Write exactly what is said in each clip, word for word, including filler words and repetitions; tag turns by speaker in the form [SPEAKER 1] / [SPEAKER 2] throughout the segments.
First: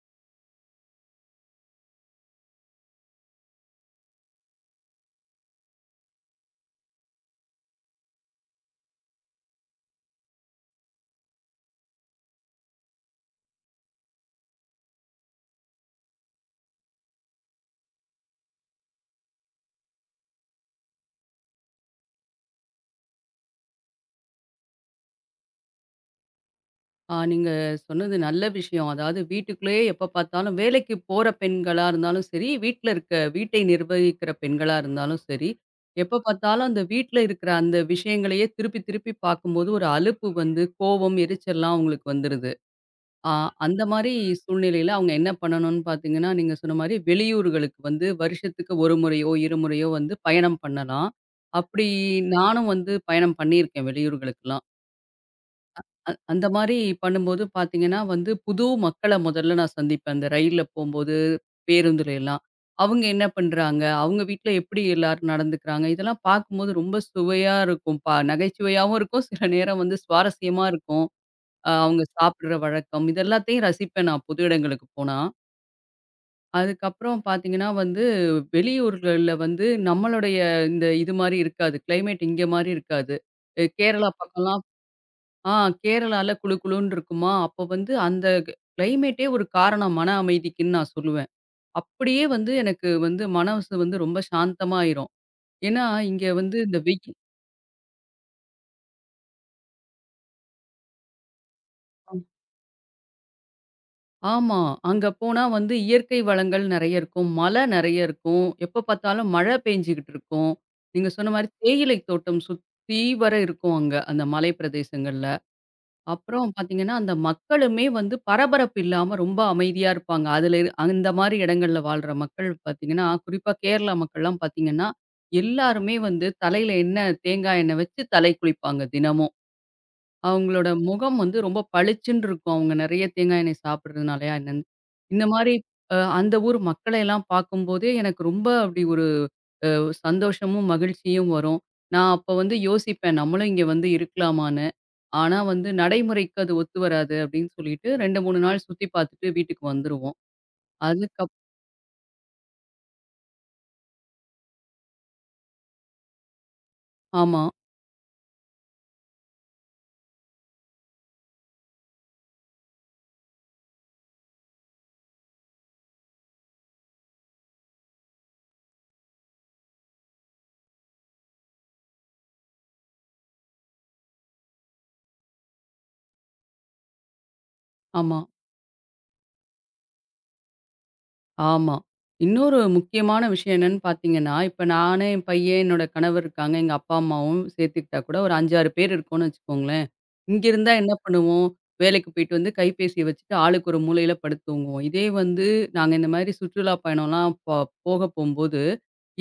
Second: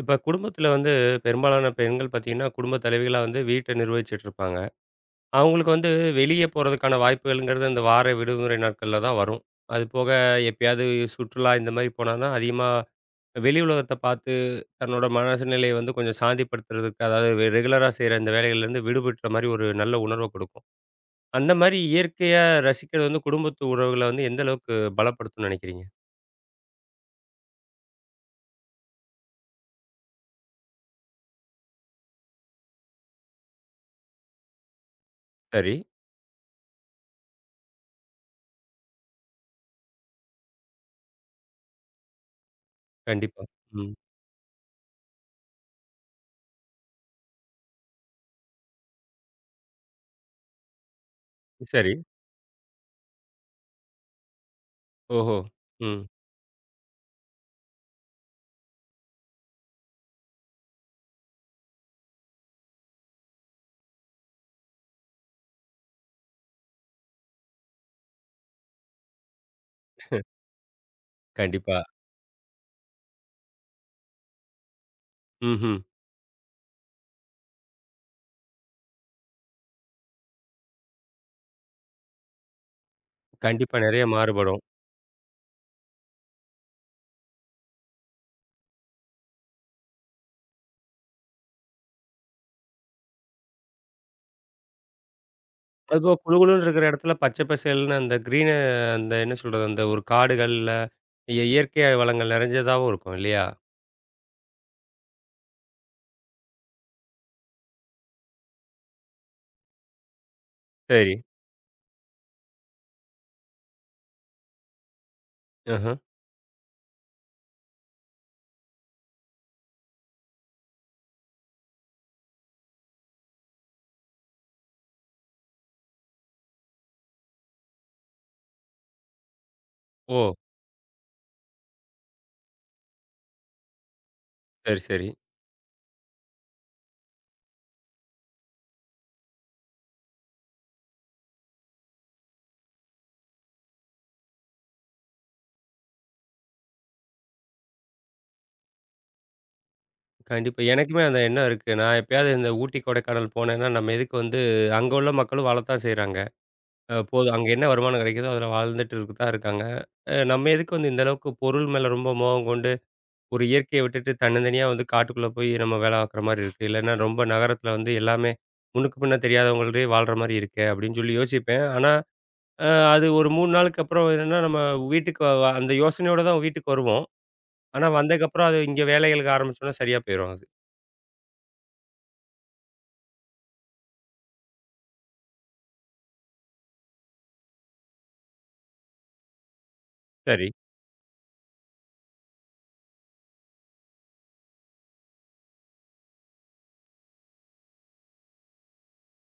[SPEAKER 1] இப்ப குடும்பத்தில வந்து பெரும்பாலான பெண்கள் பார்த்தீங்கன்னா, குடும்ப தலைவிகளா வந்து வீட்ட நிர்வகிச்சுட்டு இருப்பாங்க. அவங்களுக்கு வந்து வெளிய போறதுக்கான வாய்ப்புகள்ங்கிறது அந்த வார விடுமுறை நாட்கள்ல தான் வரும். அது போக எப்பயாவது சுற்றுலா இந்த மாரி போனான்னா, அதிகமா வெளி உலகத்த பார்த்து தன்னோட மனசு நிலைய வந்து கொஞ்சம் சாந்திப்படுத்துறதுக்கு, அதாவது வெ ரெகுலரா செய்ற இந்த வேலைகள்லேருந்து விடுபட்ட மாரி ஒரு நல்ல உணர்வ குடுக்கும். அந்த மாரி இயற்கையா ரசிக்கிறது வந்து குடும்பத்து உறவுகள வந்து எந்த அளவுக்கு பலப்படுத்தும்னு நெனைக்கிறீங்க?
[SPEAKER 2] ஆ நீங்க சொன்னது நல்ல விஷயம். அதாவது வீட்டுக்குள்ளேயே எப்ப பார்த்தாலும் வேலைக்கு போற பெண்களா இருந்தாலும் சரி, வீட்ல இருக்க வீட்டை நிர்வகிக்கிற பெண்களா இருந்தாலும் சரி,
[SPEAKER 1] சரி.
[SPEAKER 2] எப்ப பார்த்தாலும் அந்த வீட்ல இருக்கிற அந்த விஷயங்களையே திருப்பி திருப்பி பார்க்கும்போது ஒரு அலுப்பு வந்து கோவம், எரிச்சல்லாம் அவங்களுக்கு வந்துருது. ஆ
[SPEAKER 1] கண்டிப்பா.
[SPEAKER 2] அந்த
[SPEAKER 1] ம்.
[SPEAKER 2] மாரி சூழ்நிலையில அவங்க என்ன பண்ணணும்னு பார்த்தீங்கன்னா, நீங்க சொன்ன மாரி வெளியூர்களுக்கு வந்து வருஷத்துக்கு ஒரு முறையோ, இரண்டு முறையோ வந்து பயணம் பண்ணலாம். அப்படி
[SPEAKER 1] சரி.
[SPEAKER 2] நானும் வந்து பயணம் பண்ணியிருக்கேன் வெளியூர்களுக்கெல்லாம்.
[SPEAKER 1] ஓஹோ! ம்.
[SPEAKER 2] அ அந்த மாரி பண்ணும்போது பார்த்தீங்கன்னா வந்து, புது மக்கள முதல்ல நான் சந்திப்பேன். அந்த ரயில்ல போம்போது, பேருந்துல எல்லாம். அவங்க என்ன பண்றாங்க? அவங்க வீட்ல எப்படி எல்லாரும் நடந்துக்கிறாங்க? இதெல்லாம் பார்க்கும்போது ரொம்ப சுவையா இருக்கும். பா நகைச்சுவையாவும் இருக்கும். சில நேரம் வந்து சுவாரஸ்யமா இருக்கும். அ
[SPEAKER 1] கண்டிப்பா.
[SPEAKER 2] அவங்க சாப்பிடுற வழக்கம், இது எல்லாத்தையும் ரசிப்பேன் நான் புது இடங்களுக்கு போனா.
[SPEAKER 1] ம்ஹ்ம்.
[SPEAKER 2] அதுக்கப்புறம் பார்த்தீங்கன்னா வந்து, வெளியூர்கள்ல வந்து நம்மளுடைய இந்த இது மாரி இருக்காது. கிளைமேட் இங்க மாரி இருக்காது. அ
[SPEAKER 1] கண்டிப்பா நெறைய
[SPEAKER 2] கேரளா
[SPEAKER 1] மாறுபடும்.
[SPEAKER 2] பக்கம்லாம் ஆ கேரளால குளு குளுன்னு இருக்குமா, அப்ப வந்து அந்த கிளைமேட்டே ஒரு காரணம் மன அமைதிக்குன்னு நான் சொல்லுவேன். அப்படியே வந்து எனக்கு வந்து மனசு வந்து ரொம்ப சாந்தமாயிரும். ஏன்னா,
[SPEAKER 1] அதுபோக
[SPEAKER 2] இங்க வந்து
[SPEAKER 1] குளுகுளுன்னு
[SPEAKER 2] இந்த
[SPEAKER 1] இருக்கிற இடத்துல
[SPEAKER 2] வெயில்.
[SPEAKER 1] பச்சை பசேல்ன்னு அந்த கிரீனு அந்த என்ன சொல்றது? அந்த ஒரு காடுகள்ல இய இயற்கை வளங்கள் நிறைஞ்சதாவும் இருக்கும் இல்லையா?
[SPEAKER 2] ஆமா. அங்க போனா வந்து இயற்கை வளங்கள் நெறைய இருக்கும். மலை நெறைய இருக்கும். எப்ப பார்த்தாலும் மழை பெஞ்சுகிட்டு இருக்கும். நீங்க
[SPEAKER 1] சரி.
[SPEAKER 2] சொன்ன மாரி தேயிலை தோட்டம் சுத்தி வர இருக்கும் அங்க, அந்த மலை பிரதேசங்கள்ல.
[SPEAKER 1] அஹ.
[SPEAKER 2] அப்புறம் பார்த்தீங்கன்னா, அந்த மக்களுமே வந்து பரபரப்பு இல்லாம ரொம்ப அமைதியா இருப்பாங்க. அதுல இரு அந்த மாரி இடங்கள்ல வாழ்ற மக்கள் பார்த்தீங்கன்னா, குறிப்பா கேரளா மக்கள்லாம் பார்த்தீங்கன்னா, எல்லாருமே வந்து தலையில எண்ணெய் தேங்காய் எண்ணெய் வச்சு தலை குளிப்பாங்க தினமும்.
[SPEAKER 1] ஓ!
[SPEAKER 2] அவங்களோட முகம் வந்து ரொம்ப பளிச்சுன்னு இருக்கும். அவங்க நெறைய தேங்காய் எண்ணெய் சாப்பிடுறதுனாலயா என்னன்னு.
[SPEAKER 1] சரி, சரி.
[SPEAKER 2] இந்த மாரி அ அந்த ஊர் மக்களையெல்லாம் பார்க்கும்போதே எனக்கு ரொம்ப அப்படி ஒரு அ சந்தோஷமும், மகிழ்ச்சியும் வரும். நான் அப்ப வந்து யோசிப்பேன், நம்மளும் இங்க வந்து இருக்கலாமான்னு. ஆனா வந்து நடைமுறைக்கு அது ஒத்து வராது அப்டின்னு சொல்லிட்டு ரெண்டு, மூணு நாள் சுத்தி பார்த்துட்டு வீட்டுக்கு வந்துருவோம்.
[SPEAKER 1] கண்டிப்பா. எனக்குமே அந்த
[SPEAKER 2] அதுக்கப்
[SPEAKER 1] எண்ணம் இருக்கு. நான் எப்பயாவது இந்த ஊட்டி, கொடைக்கானல் போனேன்னா, நம்ம எதுக்கு வந்து அங்க உள்ள மக்களும் வாழத்தான் செய்றாங்க. அ போதும்
[SPEAKER 2] ஆமா,
[SPEAKER 1] அங்க என்ன வருமானம் கிடைக்குதோ, அதில வாழ்ந்துட்டு இருக்க தான் இருக்காங்க. அ நம்ம எதுக்கு வந்து இந்த அளவுக்கு பொருள் மேல ரொம்ப மோகம் கொண்டு ஒரு இயற்கைய விட்டுட்டு தன்னந்தனியா வந்து காட்டுக்குள்ள போய் நம்ம வேலை பார்க்குற மாரி இருக்கு. இல்லன்னா ரொம்ப நகரத்தில வந்து எல்லாமே முன்னுக்கு பின்ன தெரியாதவங்களே வாழ்ற மாரி இருக்கே! அப்படின்னு சொல்லி யோசிப்பேன். ஆனா, அ அது ஒரு மூணு நாளுக்கு அப்புறம் என்னன்னா, நம்ம வீட்டுக்கு வ வ- அந்த யோசனையோட தான் வீட்டுக்கு வருவோம். ஆனா,
[SPEAKER 2] ஆமா,
[SPEAKER 1] வந்ததுக்கப்புறம் அது இங்க வேலைகளுக்கு ஆரம்பிச்சோம்னா சரியா போயிரும் அது.
[SPEAKER 2] ஆமா. இன்னொரு முக்கியமான விஷயம் என்னன்னு பார்த்தீங்கன்னா, இப்ப நானு, என் பையன், என்னோட கணவர் இருக்காங்க. எங்க அப்பா, அம்மாவும் சேர்த்துக்கிட்டா கூட ஒரு அஞ்சு, ஆறு பேர் இருக்கோம்னு வச்சுக்கோங்களேன். இங்க
[SPEAKER 1] சரி,
[SPEAKER 2] இருந்தா என்ன பண்ணுவோம்? வேலைக்கு போயிட்டு வந்து கைபேசிய வச்சுட்டு ஆளுக்கு ஒரு மூலையில படுத்து தூங்குவோம். இதே வந்து நாங்க இந்த மாதிரி சுற்றுலா பயணம்லாம் போ போக போம்போது,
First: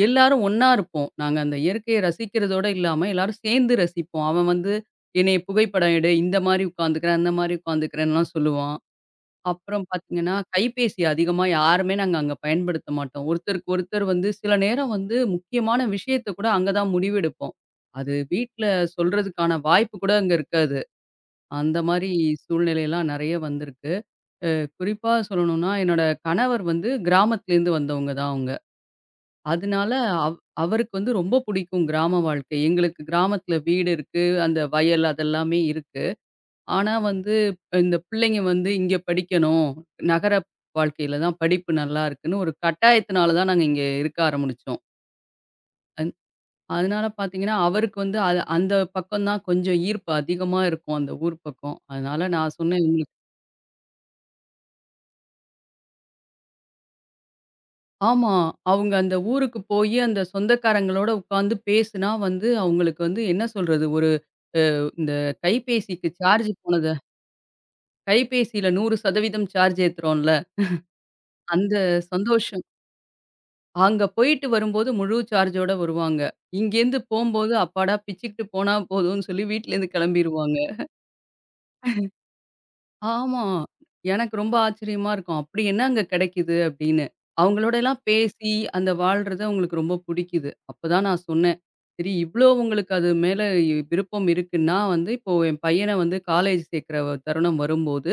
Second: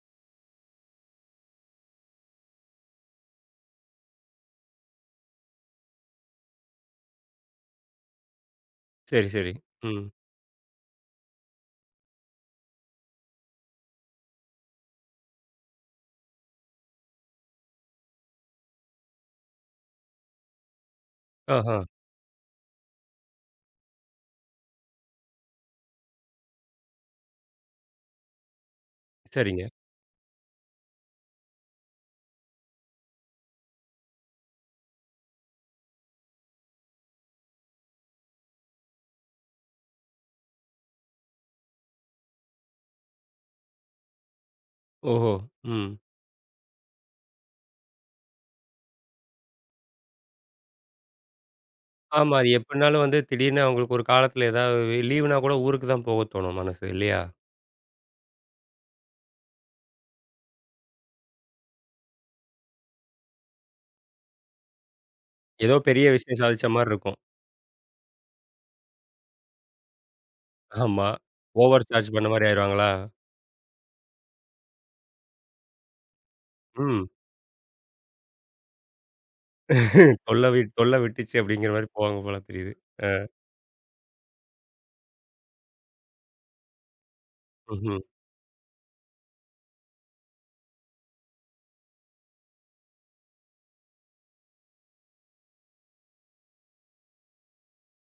[SPEAKER 2] எல்லாரும் ஒண்ணா இருப்போம். நாங்க அந்த இயற்கைய ரசிக்கிறதோட இல்லாம எல்லாரும் சேர்ந்து ரசிப்போம். அவன் வந்து என்னைய புகைப்படம் எடு, இந்த மாதிரி உட்காந்துக்கிறேன், அந்த மாதிரி உட்காந்துக்கிறேன்லாம் சொல்லுவான்.
[SPEAKER 1] சரி, சரி.
[SPEAKER 2] அப்புறம்
[SPEAKER 1] ம்.
[SPEAKER 2] பார்த்தீங்கன்னா, கைபேசி அதிகமா யாருமே நாங்க அங்க பயன்படுத்த மாட்டோம். ஒருத்தருக்கு ஒருத்தர் வந்து சில நேரம் வந்து முக்கியமான விஷயத்த கூட அங்க தான் முடிவெடுப்போம். அது வீட்ல சொல்றதுக்கான வாய்ப்பு கூட அங்க இருக்காது.
[SPEAKER 1] ஆஹா.
[SPEAKER 2] அந்த மாரி சூழ்நிலையெல்லாம் நெறைய வந்திருக்கு. அ குறிப்பா சொல்லணும்னா, என்னோட கணவர் வந்து கிராமத்துலேருந்து வந்தவங்க தான் அவங்க.
[SPEAKER 1] சரிங்க.
[SPEAKER 2] அதனால அவ் அவருக்கு வந்து ரொம்ப புடிக்கும் கிராம வாழ்க்கை. எங்களுக்கு கிராமத்துல வீடு இருக்கு, அந்த வயல் அதெல்லாமே இருக்கு. ஆனா வந்து இந்த பிள்ளைங்க வந்து இங்க படிக்கணும், நகர வாழ்க்கையில தான் படிப்பு நல்லா இருக்குன்னு ஒரு கட்டாயத்தினால தான் நாங்க இங்க இருக்க ஆரம்பிச்சோம்.
[SPEAKER 1] ஓஹோ! ம்.
[SPEAKER 2] அந் அதனால பார்த்தீங்கன்னா, அவருக்கு வந்து அது அந்த பக்கம் தான் கொஞ்சம் ஈர்ப்பு அதிகமா இருக்கும் அந்த ஊர் பக்கம். அதனால
[SPEAKER 1] ஆமா. அது
[SPEAKER 2] நான் சொன்னேன்.
[SPEAKER 1] எப்படினாலும் வந்து திடீர்னு அவங்களுக்கு ஒரு காலத்தில ஏதாவது லீவுனா கூட ஊருக்கு தான் போக தோணும் மனசு இல்லையா?
[SPEAKER 2] ஆமா. அவங்க அந்த ஊருக்கு போயி, அந்த சொந்தக்காரங்களோட உட்காந்து பேசுனா வந்து, அவங்களுக்கு வந்து என்ன சொல்றது? ஒரு இந்த
[SPEAKER 1] ஏதோ பெரிய
[SPEAKER 2] கைபேசிக்கு
[SPEAKER 1] விஷயம்
[SPEAKER 2] சார்ஜ்
[SPEAKER 1] சாதிச்ச மாரி
[SPEAKER 2] போனத
[SPEAKER 1] இருக்கும்.
[SPEAKER 2] கைபேசியில நூறு சதவீதம் சார்ஜ் ஏத்துறோம்ல,
[SPEAKER 1] ஆமா.
[SPEAKER 2] அந்த
[SPEAKER 1] ஓவர் சார்ஜ் பண்ண மாரி
[SPEAKER 2] சந்தோஷம்.
[SPEAKER 1] ஆயிருவாங்களா?
[SPEAKER 2] அங்க போயிட்டு வரும்போது முழு சார்ஜோட வருவாங்க. இங்கேருந்து
[SPEAKER 1] ம்.
[SPEAKER 2] போம்போது, அப்பாடா பிச்சுக்கிட்டு போனா போதும்ன்னு சொல்லி வீட்லேருந்து
[SPEAKER 1] "தொல்ல
[SPEAKER 2] கிளம்பிருவாங்க.
[SPEAKER 1] வி தொல்ல விட்டுச்சு" அப்படிங்கிற மாரி போவாங்க போல தெரியுது. அ.
[SPEAKER 2] ஆமா. எனக்கு ரொம்ப ஆச்சரியமா இருக்கும். அப்படி என்ன அங்க கெடைக்குது அப்படின்னு. அவங்களோடலாம்
[SPEAKER 1] ம்ஹ்ம்.
[SPEAKER 2] பேசி அந்த வாழ்றது அவங்களுக்கு ரொம்ப புடிக்குது. அப்பதான் நான் சொன்னேன். சரி இவ்ளோ உங்களுக்கு அது மேல இ- விருப்பம் இருக்குன்னா வந்து, இப்போ என் பையன வந்து காலேஜ் சேர்க்கிற தருணம் வரும்போது,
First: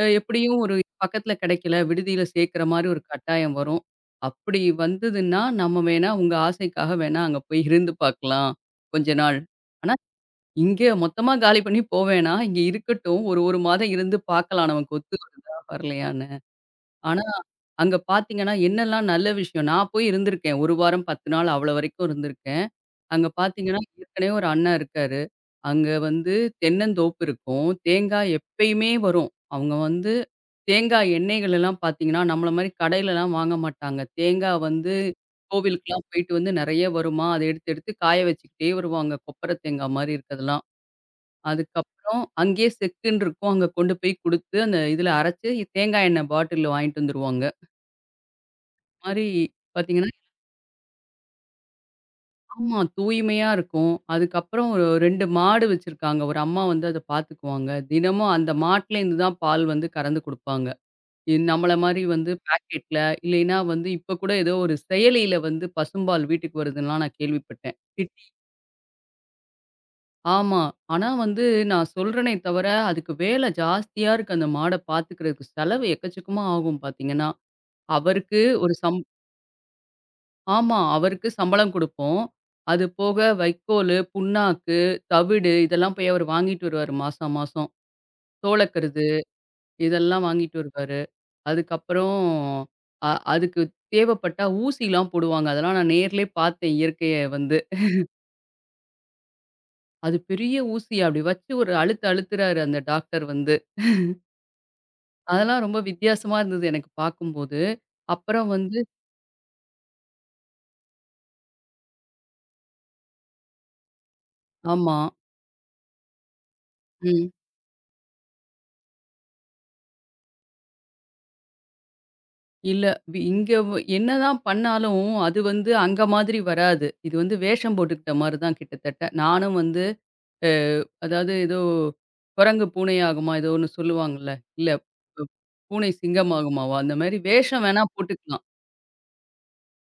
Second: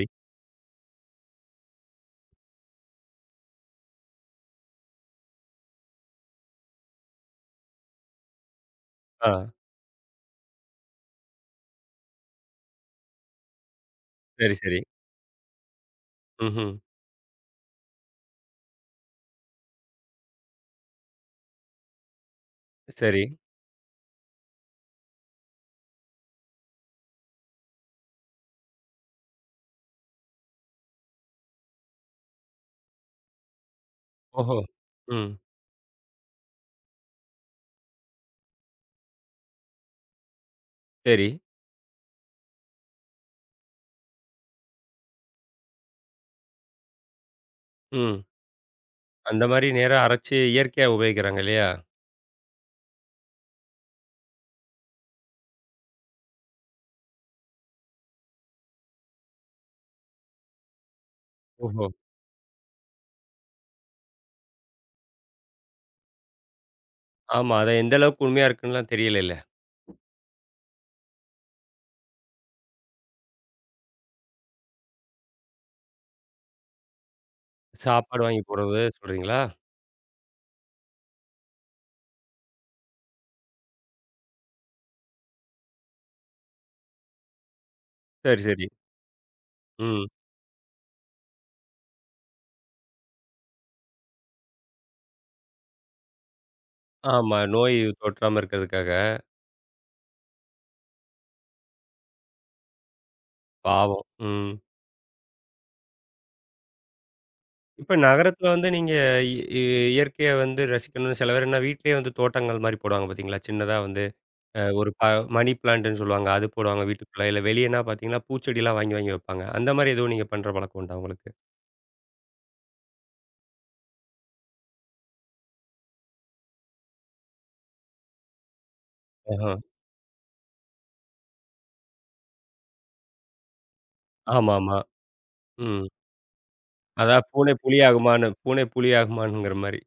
[SPEAKER 2] அ எப்படியும் ஒரு பக்கத்துல கெடைக்கல, விடுதியில சேர்க்கிற மாரி ஒரு கட்டாயம் வரும். அப்படி வந்ததுன்னா, நம்ம வேணா உங்க ஆசைக்காக வேணா அங்க போய் இருந்து பார்க்கலாம், கொஞ்ச
[SPEAKER 1] ஆ.
[SPEAKER 2] நாள். இங்கே மொத்தமா காலி பண்ணி போ வேணாம். இங்க இருக்கட்டும். ஒரு 1 மாதம் இருந்து
[SPEAKER 1] சரி,
[SPEAKER 2] பார்க்கலாம்
[SPEAKER 1] சரி.
[SPEAKER 2] நமக்கு ஒத்து வருதா? வரலையான்னு.
[SPEAKER 1] ம்ஹ்ம்.
[SPEAKER 2] ஆனா, அங்க பார்த்தீங்கன்னா, என்னெல்லாம் நல்ல விஷயம் நான் போய் இருந்திருக்கேன். ஒரு வாரம் பத்து நாள் அவ்வளோ வரைக்கும் இருந்திருக்கேன்.
[SPEAKER 1] சரி.
[SPEAKER 2] அங்க பார்த்தீங்கன்னா, ஏற்கனவே ஒரு அண்ணன் இருக்காரு. அங்க வந்து தென்னந்தோப்பு இருக்கும். தேங்காய் எப்பயுமே வரும். அவங்க வந்து தேங்காய் எண்ணெய்கள் எல்லாம் பார்த்தீங்கன்னா, நம்மள மாரி கடையிலலாம் வாங்க மாட்டாங்க.
[SPEAKER 1] ஓஹோ!
[SPEAKER 2] தேங்காய் வந்து
[SPEAKER 1] ம்.
[SPEAKER 2] கோவிலுக்குலாம் போயிட்டு வந்து நெறைய வருமா, அத எடுத்து எடுத்து காய வச்சுக்கிட்டே வருவாங்க. கொப்பரை தேங்காய் மாரி இருக்கதெல்லாம்.
[SPEAKER 1] சரி.
[SPEAKER 2] அதுக்கப்புறம் அங்கேயே செக்குன்னு இருக்கும். அங்க கொண்டு போய் குடுத்து, அந்த இதில அரைச்சு தேங்காய் எண்ணெய் பாட்டில்ல வாங்கிட்டு வந்துருவாங்க.
[SPEAKER 1] ம்.
[SPEAKER 2] மாரி
[SPEAKER 1] அந்த மாரி நேரா
[SPEAKER 2] பார்த்தீங்கன்னா
[SPEAKER 1] அரைச்சு இயற்கையா உபயோகிக்கிறாங்க இல்லையா?
[SPEAKER 2] ஆமா தூய்மையா இருக்கும். அதுக்கப்புறம் ஒரு ரெண்டு மாடு வச்சிருக்காங்க. ஒரு அம்மா வந்து அத பார்த்துக்குவாங்க. தினமும் அந்த மாட்டுலேருந்து தான் பால் வந்து கறந்து குடுப்பாங்க. இ நம்மள
[SPEAKER 1] ஓஹோ!
[SPEAKER 2] மாரி வந்து பாக்கெட்ல, இல்லைன்னா வந்து இப்ப கூட ஏதோ ஒரு செயலியில வந்து பசும்பால் வீட்டுக்கு வருதுன்லாம் நான்
[SPEAKER 1] ஆமா. அத
[SPEAKER 2] கேள்விப்பட்டேன்.
[SPEAKER 1] எந்த அளவுக்கு உண்மையா இருக்குன்னுலாம் தெரியலல்ல.
[SPEAKER 2] ஆமா. ஆனா வந்து நான் சொல்றேனே தவிர, அதுக்கு வேலை ஜாஸ்தியா இருக்கு அந்த மாட பாத்துக்கிறதுக்கு. செலவு எக்கச்சக்கமா ஆகும் பாத்தீங்கன்னா.
[SPEAKER 1] சாப்பாடு
[SPEAKER 2] அவருக்கு
[SPEAKER 1] வாங்கி
[SPEAKER 2] ஒரு
[SPEAKER 1] போடுறது
[SPEAKER 2] சம்
[SPEAKER 1] சொல்றீங்களா?
[SPEAKER 2] ஆமா. அவருக்கு சம்பளம் குடுப்போம். அது போக வைக்கோலு, புண்ணாக்கு, தவிடு இதெல்லாம் போய் அவரு வாங்கிட்டு வருவாரு மாசம் மாசம்.
[SPEAKER 1] சரி, சரி.
[SPEAKER 2] சோளக்கருது
[SPEAKER 1] ம்.
[SPEAKER 2] இதெல்லாம் வாங்கிட்டு வருவாரு. அதுக்கப்புறம் அ அதுக்கு தேவைப்பட்டா ஊசிலாம் போடுவாங்க. அதெல்லாம் நான் நேர்லயே பாத்தேன் இயற்கைய
[SPEAKER 1] ஆமா.
[SPEAKER 2] வந்து.
[SPEAKER 1] நோய் தொற்றாம இருக்கிறதுக்காக.
[SPEAKER 2] அது பெரிய ஊசி அப்படி வச்சு ஒரு அழுத்து அழுத்துறாரு அந்த டாக்டர் வந்து.
[SPEAKER 1] பாவம். ம்.
[SPEAKER 2] அதெல்லாம் ரொம்ப வித்தியாசமா இருந்தது எனக்கு பார்க்கும்போது.
[SPEAKER 1] இப்ப
[SPEAKER 2] அப்புறம்
[SPEAKER 1] நகரத்துல வந்து
[SPEAKER 2] வந்து
[SPEAKER 1] நீங்க இ இ இயற்கைய வந்து ரசிக்கணும்னு சில பேர் என்ன வீட்லயே வந்து தோட்டங்கள் மாரி போடுவாங்க பார்த்தீங்களா? சின்னதா வந்து அ ஒரு
[SPEAKER 2] ஆமா.
[SPEAKER 1] ப மணி பிளான்ட்ன்னு சொல்லுவாங்க. அது போடுவாங்க வீட்டுக்குள்ள.
[SPEAKER 2] ம்.
[SPEAKER 1] இல்ல வெளியன்னா பார்த்தீங்கன்னா, பூச்செடிலாம் வாங்கி வாங்கி வைப்பாங்க. அந்த மாரி எதுவும் நீங்க பண்ற பழக்கம் உண்டா உங்களுக்கு?
[SPEAKER 2] இல்ல வி இங்க வ என்னதான் பண்ணாலும், அது வந்து அங்க மாதிரி வராது. இது வந்து வேஷம் போட்டுக்கிட்ட மாரி தான் கிட்டத்தட்ட.
[SPEAKER 1] ஆஹா.
[SPEAKER 2] நானும் வந்து அ அதாவது ஏதோ குரங்கு பூனையாகுமா? ஏதோ ஒண்ணு சொல்லுவாங்கல்ல. இல்ல
[SPEAKER 1] ஆமாமா.
[SPEAKER 2] பு
[SPEAKER 1] ம்.
[SPEAKER 2] பூனை சிங்கமாகுமாவா? அந்த மாரி
[SPEAKER 1] அதான் பூனை
[SPEAKER 2] வேஷம்
[SPEAKER 1] புலி
[SPEAKER 2] வேணா
[SPEAKER 1] ஆகுமான்னு
[SPEAKER 2] போட்டுக்கலாம்.
[SPEAKER 1] பூனை புலி ஆகுமான்ங்கிற மாரி.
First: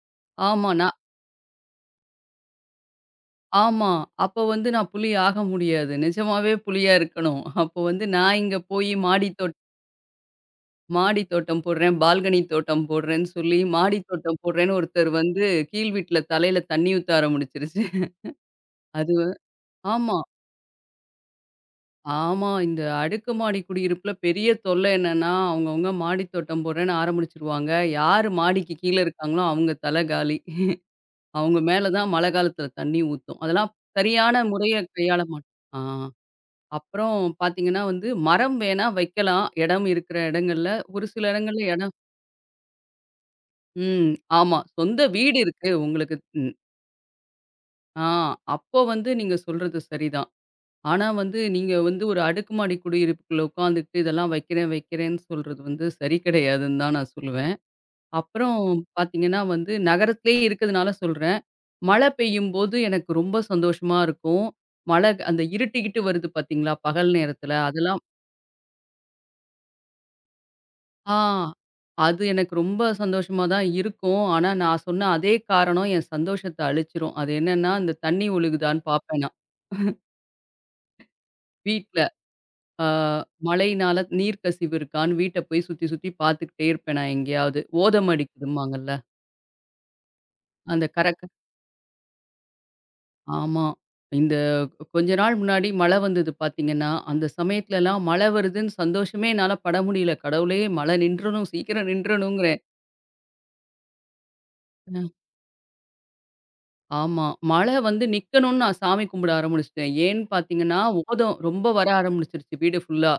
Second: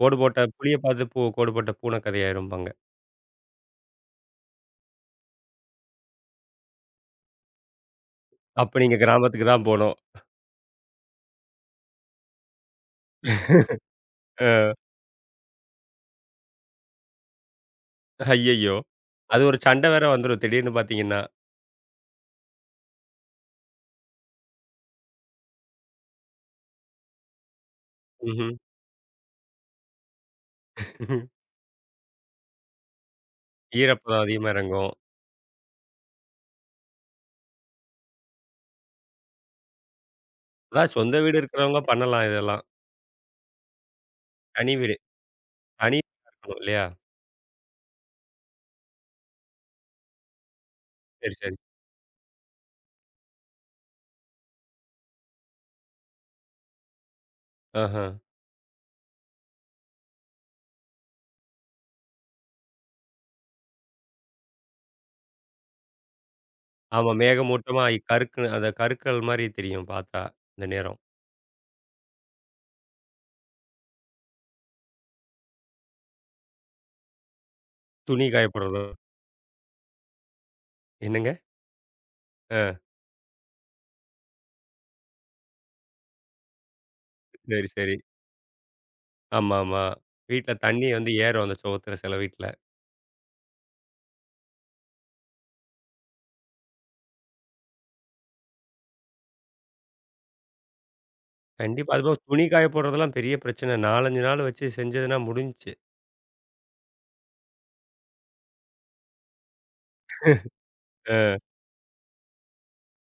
[SPEAKER 1] கோடு போட்ட
[SPEAKER 2] ஆமா.
[SPEAKER 1] புலிய
[SPEAKER 2] நான்
[SPEAKER 1] பார்த்து பூ கோடு போட்ட பூனை கதையாயிரும்பாங்க.
[SPEAKER 2] ஆமா. அப்ப வந்து நான் புலி ஆக முடியாது. நிஜமாவே புலியா இருக்கணும். அப்போ வந்து நான் இங்க
[SPEAKER 1] அப்ப
[SPEAKER 2] போய்
[SPEAKER 1] நீங்க
[SPEAKER 2] மாடி
[SPEAKER 1] கிராமத்துக்கு
[SPEAKER 2] தோட்ட
[SPEAKER 1] தான் போணும்.
[SPEAKER 2] மாடி தோட்டம் போடுறேன், பால்கனி தோட்டம் போடுறேன்னு சொல்லி, மாடி தோட்டம்
[SPEAKER 1] அ
[SPEAKER 2] போடுறேன்னு ஒருத்தர் வந்து கீழ் வீட்ல தலையில தண்ணி ஊத்த ஆரம்பிச்சுருச்சு.
[SPEAKER 1] ஐயய்யோ!
[SPEAKER 2] அது வ
[SPEAKER 1] அது ஒரு சண்டை வேற
[SPEAKER 2] ஆமா,
[SPEAKER 1] வந்துரும். திடீர்னு பார்த்தீங்கன்னா.
[SPEAKER 2] ஆமா. இந்த அடுக்குமாடி குடியிருப்புல பெரிய தொல்லை என்னன்னா, அவங்கவங்க மாடி தோட்டம் போடுறேன்னு ஆரம்பிச்சுருவாங்க. யாரு
[SPEAKER 1] ம்ஹ்ம்.
[SPEAKER 2] மாடிக்கு கீழ இருக்காங்களோ அவங்க தலை காலி. அவங்க மேல தான் மழை காலத்துல தண்ணி ஊத்தும். அதெல்லாம்
[SPEAKER 1] ஈரப்பதம்
[SPEAKER 2] சரியான
[SPEAKER 1] அதிகமா
[SPEAKER 2] முறைய
[SPEAKER 1] இறங்கும்.
[SPEAKER 2] கையாள மாட்டோம். ஆ. அப்புறம் பார்த்தீங்கன்னா வந்து, மரம் வேணா வைக்கலாம். இடம் இருக்கிற இடங்கள்ல.
[SPEAKER 1] அதான்
[SPEAKER 2] ஒரு
[SPEAKER 1] சொந்த
[SPEAKER 2] சில
[SPEAKER 1] வீடு
[SPEAKER 2] இடங்கள்ல
[SPEAKER 1] இருக்கிறவங்க
[SPEAKER 2] இடம்.
[SPEAKER 1] பண்ணலாம் இதெல்லாம்.
[SPEAKER 2] ம். ஆமா.
[SPEAKER 1] தனி வீடு.
[SPEAKER 2] சொந்த வீடு இருக்கு
[SPEAKER 1] தனி
[SPEAKER 2] உங்களுக்கு.
[SPEAKER 1] வீடா
[SPEAKER 2] ம்.
[SPEAKER 1] இருக்கணும் இல்லையா?
[SPEAKER 2] ஆ. அப்போ வந்து நீங்க சொல்றது சரிதான். ஆனா
[SPEAKER 1] சரி,
[SPEAKER 2] வந்து
[SPEAKER 1] சரி.
[SPEAKER 2] நீங்க வந்து ஒரு அடுக்குமாடி குடியிருப்புக்குள்ள உட்காந்துக்கிட்டு இதெல்லாம் வைக்கிறேன், வைக்கிறேன்னு சொல்றது வந்து சரி கிடையாதுன்னு தான் நான் சொல்லுவேன்.
[SPEAKER 1] ஆஹா.
[SPEAKER 2] அப்புறம் பார்த்தீங்கன்னா வந்து நகரத்திலேயே இருக்கிறதுனால சொல்றேன். மழை பெய்யும்போது எனக்கு ரொம்ப சந்தோஷமா இருக்கும். மழை அந்த இருட்டிக்கிட்டு வருது பார்த்தீங்களா? பகல்
[SPEAKER 1] ஆமா
[SPEAKER 2] நேரத்தில
[SPEAKER 1] மேகமூட்டமா
[SPEAKER 2] அதெல்லாம்.
[SPEAKER 1] கருக்குன்னு அந்த கருக்கள் மாரி தெரியும் பார்த்தா, இந்த நேரம்.
[SPEAKER 2] ஆ. அது எனக்கு ரொம்ப சந்தோஷமா தான் இருக்கும். ஆனா, நான் சொன்ன அதே காரணம் என் சந்தோஷத்த அழிச்சிரும். அது என்னன்னா, இந்த
[SPEAKER 1] துணி
[SPEAKER 2] தண்ணி
[SPEAKER 1] காய போடுறதோ
[SPEAKER 2] ஒழுகுதான்னு பார்ப்பேன் நான்.
[SPEAKER 1] என்னங்க?
[SPEAKER 2] வீட்ல
[SPEAKER 1] ஆ
[SPEAKER 2] அ மழையினால நீர் கசிவு இருக்கான்னு வீட்ட போய் சுத்தி, சுத்தி பார்த்துக்கிட்டே இருப்பேன் நான் எங்கேயாவது.
[SPEAKER 1] சரி, சரி.
[SPEAKER 2] ஓதம் அடிக்குதும்பாங்கல்ல,
[SPEAKER 1] ஆமா, ஆமா. வீட்ல
[SPEAKER 2] அந்த
[SPEAKER 1] தண்ணி வந்து
[SPEAKER 2] கரக்க
[SPEAKER 1] ஏறும் அந்த சுவத்துல சில வீட்ல.
[SPEAKER 2] ஆமா. இந்த கொஞ்ச நாள் முன்னாடி மழை வந்தது பார்த்தீங்கன்னா, அந்த சமயத்துலலாம் மழை வருதுன்னு சந்தோஷமே என்னால பட முடியல. கடவுளே! மழை நின்றணும், சீக்கிரம்
[SPEAKER 1] கண்டிப்பா. அதுபோக துணி
[SPEAKER 2] நின்றணுங்கிறேன்.
[SPEAKER 1] காய போடுறதெல்லாம் பெரிய பிரச்சனை. நான்கு, அஞ்சு நாள் வச்சு செஞ்சதுன்னா முடிஞ்சுச்சு.
[SPEAKER 2] ஆமா. மழை வந்து நிக்கணும்னு நான் சாமி கும்பிட ஆரம்பிச்சுட்டேன். ஏன்னு பார்த்தீங்கன்னா, ஓதம்
[SPEAKER 1] ஆ
[SPEAKER 2] ரொம்ப வர ஆரம்பிச்சுருச்சு வீடு ஃபுல்லா.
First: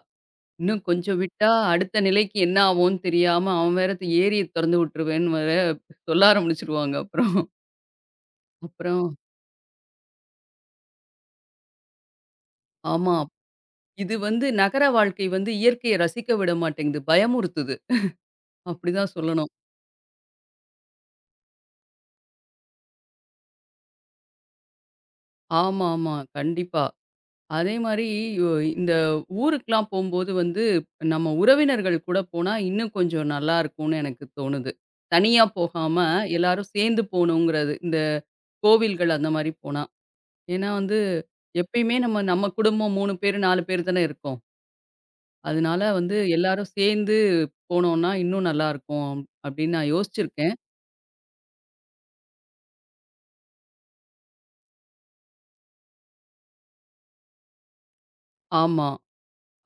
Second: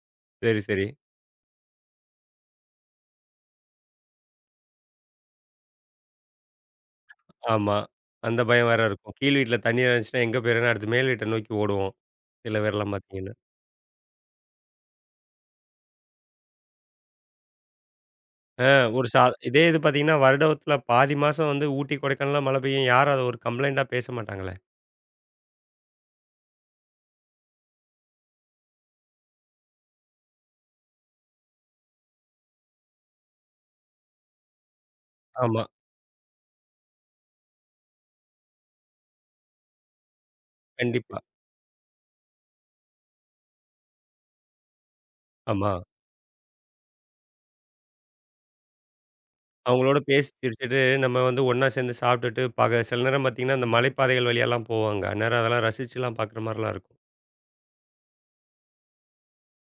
[SPEAKER 1] சரி,
[SPEAKER 2] இன்னும்
[SPEAKER 1] சரி.
[SPEAKER 2] கொஞ்சம் விட்டா அடுத்த நிலைக்கு என்ன ஆவோன்னு தெரியாம, அவன் வேற ஏரிய தொறந்து விட்டுருவேன்னு வேற சொல்ல ஆரம்பிச்சுருவாங்க அப்புறம்.
[SPEAKER 1] ஆமா. அந்த பயம் வேற
[SPEAKER 2] அப்புறம்
[SPEAKER 1] இருக்கும். கீழ் வீட்ல தண்ணி இருந்துச்சுன்னா எங்க போயிரும்ன்னா அடுத்து மேல் வீட்ட நோக்கி ஓடுவோம். சில பேர்லாம்
[SPEAKER 2] ஆமா.
[SPEAKER 1] பார்த்தீங்கன்னா.
[SPEAKER 2] இது வந்து நகர வாழ்க்கை வந்து இயற்கையை ரசிக்க விட மாட்டேங்குது. பயமுறுத்துது.
[SPEAKER 1] ஒரு
[SPEAKER 2] அப்படிதான்
[SPEAKER 1] சா
[SPEAKER 2] சொல்லணும்.
[SPEAKER 1] இதே இது பார்த்தீங்கன்னா, வருடத்தில பாதி மாசம் வந்து ஊட்டி, கொடைக்கானல்லாம் மழை பெய்யும். யாரும் அத ஒரு கம்ப்ளைண்ட்டா பேச மாட்டாங்களே!
[SPEAKER 2] ஆமாமா. கண்டிப்பா. அதே மாரி ஒ இந்த ஊருக்குலாம் போம்போது வந்து, நம்ம உறவினர்கள் கூட போனா இன்னும் கொஞ்சம் நல்லாருக்கும்னு எனக்கு தோணுது. தனியா
[SPEAKER 1] ஆமா.
[SPEAKER 2] போகாம எல்லாரும் சேர்ந்து போணுங்கிறது. இந்த கோவில்கள் அந்த மாரி போனா. ஏன்னா வந்து
[SPEAKER 1] கண்டிப்பா.
[SPEAKER 2] எப்பயுமே நம்ம நம்ம குடும்பம் மூணு பேரு, நாலு பேரு தானே இருக்கோம்.
[SPEAKER 1] ஆமா.
[SPEAKER 2] அதனால வந்து எல்லாரும் சேர்ந்து போனோம்னா இன்னும் நல்லாருக்கும் அப்படின்னு நான்
[SPEAKER 1] அவங்களோட பேசி
[SPEAKER 2] யோசிச்சிருக்கேன்.
[SPEAKER 1] சிரிச்சுட்டு, நம்ம வந்து ஒண்ணா சேர்ந்து சாப்பிட்டுட்டு, பக சில நேரம் பார்த்தீங்கன்னா, அந்த மலைப்பாதைகள் வழியாலாம் போவாங்க. அந்நேரம் அதெல்லாம் ரசிச்சுலாம் பார்க்குற மாரிலாம் இருக்கும்.
[SPEAKER 2] ஆமா.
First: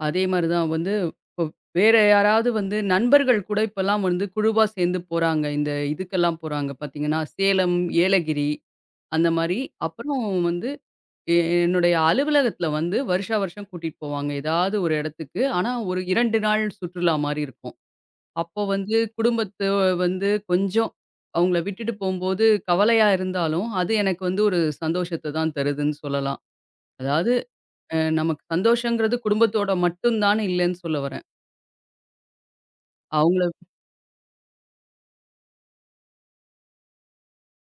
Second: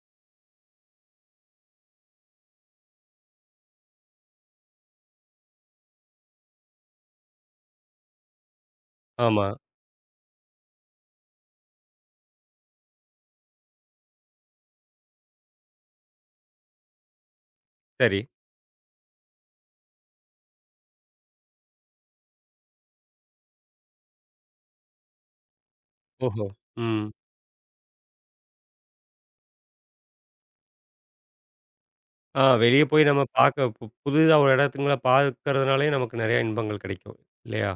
[SPEAKER 2] அதே மாரி தான் வந்து இப்போ வேற யாராவது வந்து நண்பர்கள் கூட இப்பலாம் வந்து குழுவா சேர்ந்து போறாங்க. இந்த இதுக்கெல்லாம் போறாங்க பார்த்தீங்கன்னா, சேலம், ஏலகிரி அந்த
[SPEAKER 1] ஆமா.
[SPEAKER 2] மாரி. அப்புறம் வந்து எ என்னுடைய அலுவலகத்தில வந்து வருஷா வருஷம் கூட்டிட்டு போவாங்க. ஏதாவது ஒரு இடத்துக்கு. ஆனா ஒரு இரண்டு நாள் சுற்றுலா மாரி இருக்கும்.
[SPEAKER 1] சரி.
[SPEAKER 2] அப்போ வந்து குடும்பத்த வந்து கொஞ்சம் அவங்கள விட்டுட்டு போம்போது கவலையா இருந்தாலும், அது எனக்கு வந்து ஒரு சந்தோஷத்த தான் தருதுன்னு சொல்லலாம்.
[SPEAKER 1] ஓஹோ! ம்.
[SPEAKER 2] அதாவது அ நமக்கு சந்தோஷங்கிறது குடும்பத்தோட மட்டும் தான்னு இல்லன்னு சொல்ல வரேன்.
[SPEAKER 1] ஆ வெளிய போய் நம்ம
[SPEAKER 2] அவங்கள.
[SPEAKER 1] பார்க்க பு புதிதா ஒரு இடத்துங்கள பார்க்கறதுனாலயே நமக்கு நெறைய இன்பங்கள் கிடைக்கும். இல்லையா?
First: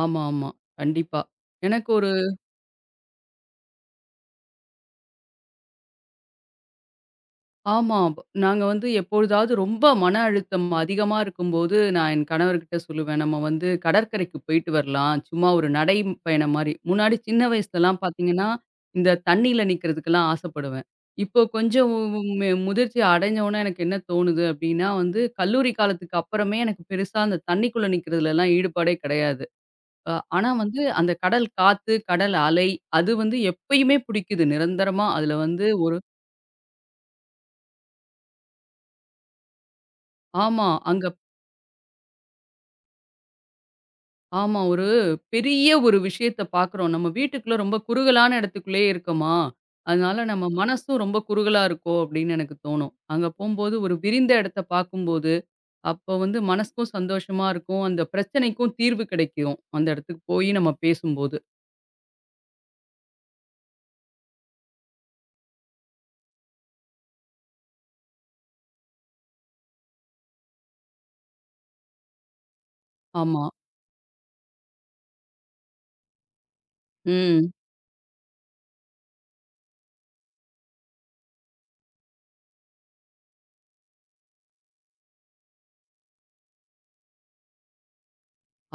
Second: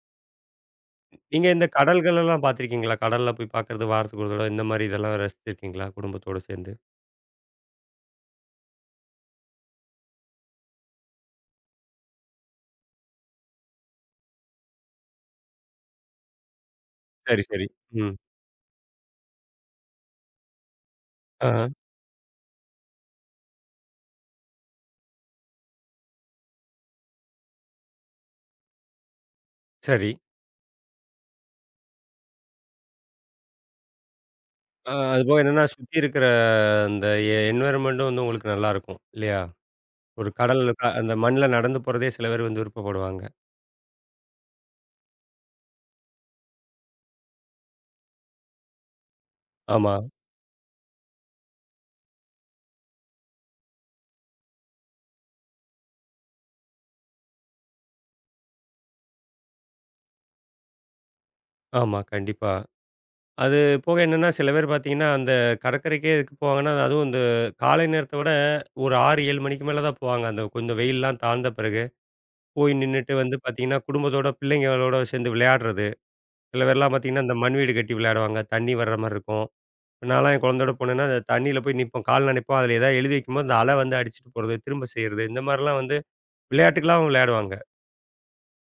[SPEAKER 2] ஆமா, ஆமா. கண்டிப்பா.
[SPEAKER 1] நீங்க இந்த
[SPEAKER 2] எனக்கு ஒரு.
[SPEAKER 1] கடல்கள் எல்லாம் பார்த்துருக்கீங்களா? கடல்ல போய் பார்க்கறது வாரத்துக்கு ஒரு தடவ இந்த மாரி இதெல்லாம் ரசிச்சிருக்கீங்களா? குடும்பத்தோட சேர்ந்து.
[SPEAKER 2] ஆமா. ப- நாங்க வந்து எப்பொழுதாவது ரொம்ப மன அழுத்தம் அதிகமா இருக்கும்போது, நான் என் கணவர்கிட்ட சொல்லுவேன். நம்ம வந்து கடற்கரைக்கு போயிட்டு வரலாம். சும்மா ஒரு நடை பயணம் மாரி. முன்னாடி
[SPEAKER 1] சரி,
[SPEAKER 2] சின்ன
[SPEAKER 1] சரி.
[SPEAKER 2] வயசுலலாம்
[SPEAKER 1] ம்.
[SPEAKER 2] பார்த்தீங்கன்னா, இந்த தண்ணீல நிக்கிறதுக்கெல்லாம் ஆசைப்படுவேன். இப்போ
[SPEAKER 1] ஆ.
[SPEAKER 2] கொஞ்சம் மு முதிர்ச்சி அடைஞ்சோனே எனக்கு என்ன தோணுது அப்டின்னா வந்து, கல்லூரி காலத்துக்கு அப்புறமே எனக்கு பெருசா அந்த தண்ணிக்குள்ள நிக்கிறதுலலாம் ஈடுபாடே கிடையாது.
[SPEAKER 1] சரி.
[SPEAKER 2] அ ஆனா வந்து அந்த கடல் காத்து, கடல் அலை அது வந்து எப்பயுமே பிடிக்குது.
[SPEAKER 1] அ
[SPEAKER 2] நிரந்தரமா அதுல
[SPEAKER 1] அதுபோக என்னன்னா,
[SPEAKER 2] வந்து
[SPEAKER 1] சுத்தி
[SPEAKER 2] ஒரு.
[SPEAKER 1] இருக்கிற அந்த எ என்வைரன்மென்டும் வந்து உங்களுக்கு நல்லாருக்கும். இல்லையா? ஒரு கடல்
[SPEAKER 2] ஆமா.
[SPEAKER 1] க
[SPEAKER 2] அங்க.
[SPEAKER 1] அந்த மண்ல நடந்து போறதே சில பேர் வந்து விருப்பப்படுவாங்க.
[SPEAKER 2] ஆமா. ஒரு பெரிய ஒரு விஷயத்த பார்க்குறோம். நம்ம வீட்டுக்குள்ள ரொம்ப குறுகலான இடத்துக்குள்ளேயே இருக்கோமா,
[SPEAKER 1] ஆமா,
[SPEAKER 2] அதனால நம்ம மனசும் ரொம்ப குறுகலா இருக்கோ அப்படின்னு எனக்கு தோணும். அங்க போம்போது ஒரு விரிந்த இடத்த பார்க்கும்போது, அப்போ வந்து மனசுக்கும் சந்தோஷமா இருக்கும். அந்த பிரச்சனைக்கும் தீர்வு கிடைக்கும். அந்த இடத்துக்கு போய் நம்ம பேசும்போது.
[SPEAKER 1] ஆமா. கண்டிப்பா. அது போக என்னன்னா, சில பேர் பார்த்தீங்கன்னா, அந்த கடற்கரைக்கே எதுக்கு போவாங்கன்னா, அதுவும் இந்த காலை நேரத்த விட ஒரு ஆறு, ஏழு மணிக்கு மேல தான் போவாங்க. அந்த கொஞ்சம் வெயில்லாம் தாழ்ந்த பிறகு. போய் நின்னுட்டு வந்து
[SPEAKER 2] ஆமா.
[SPEAKER 1] பார்த்தீங்கன்னா, குடும்பத்தோட பிள்ளைங்களோட சேர்ந்து விளையாடுறது. சில பேர்லாம் பார்த்தீங்கன்னா, இந்த
[SPEAKER 2] ம்.
[SPEAKER 1] மண் வீடு கட்டி விளையாடுவாங்க. தண்ணி வர்ற மாரி இருக்கும். நான்லாம் என் குழந்தையோட போனேன்னா, அந்த தண்ணீல போய் நிப்போம். கால் நனைப்போம். அதில ஏதாவது எழுதி வைக்கும்போது, அந்த அல வந்து அடிச்சுட்டு போறது, திரும்ப செய்றது. இந்த மாரிலாம் வந்து விளையாட்டுக்கெல்லாம் விளையாடுவாங்க.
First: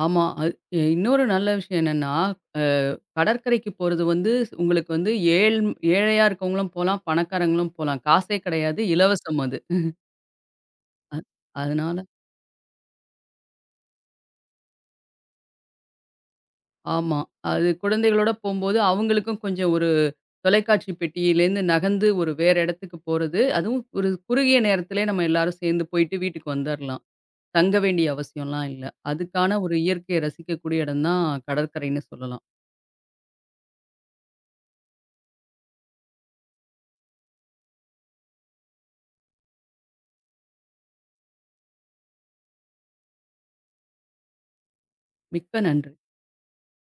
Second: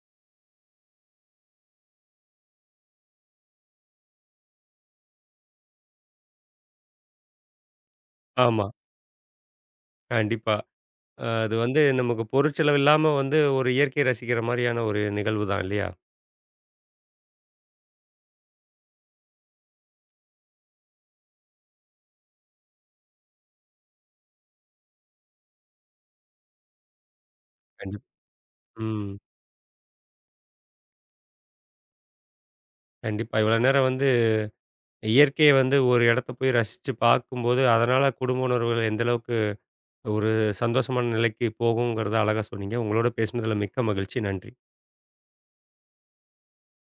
[SPEAKER 2] ஆமா. அது எ இன்னொரு நல்ல விஷயம் என்னன்னா, அ கடற்கரைக்கு போறது வந்து உங்களுக்கு வந்து ஏழ் ஏழையா இருக்கவங்களும் போலாம், பணக்காரங்களும் போலாம். காசே
[SPEAKER 1] ஆமா.
[SPEAKER 2] கிடையாது. இலவசம் அது.
[SPEAKER 1] கண்டிப்பா. அ அது வந்து
[SPEAKER 2] அதனால.
[SPEAKER 1] நமக்கு பொருட்செலவு இல்லாம வந்து ஒரு இயற்கையை ரசிக்கிற மாரியான ஒரு நிகழ்வு தான் இல்லையா?
[SPEAKER 2] ஆமா. அது குழந்தைகளோட போம்போது அவங்களுக்கும் கொஞ்சம் ஒரு தொலைக்காட்சி பெட்டியிலேருந்து நகர்ந்து ஒரு வேற இடத்துக்கு போறது, அதுவும் ஒரு குறுகிய நேரத்திலே நம்ம எல்லாரும் சேர்ந்து போயிட்டு வீட்டுக்கு வந்துரலாம். தங்க
[SPEAKER 1] கண்டிப்
[SPEAKER 2] வேண்டிய அவசியம்லாம் இல்ல.
[SPEAKER 1] ம்.
[SPEAKER 2] அதுக்கான ஒரு இயற்கையை ரசிக்கக்கூடிய இடம் தான் கடற்கரைன்னு சொல்லலாம்.
[SPEAKER 1] கண்டிப்பா. இவ்வளோ நேரம் வந்து இயற்கையை வந்து ஒரு இடத்த போய் ரசிச்சு பார்க்கும்போது, அதனால குடும்ப உணர்வுகள் எந்த அளவுக்கு ஒரு சந்தோஷமான நிலைக்கு போகுங்கிறத அழகா சொன்னீங்க. உங்களோட பேசினதில மிக்க மகிழ்ச்சி. நன்றி.
[SPEAKER 2] மிக்க நன்றி.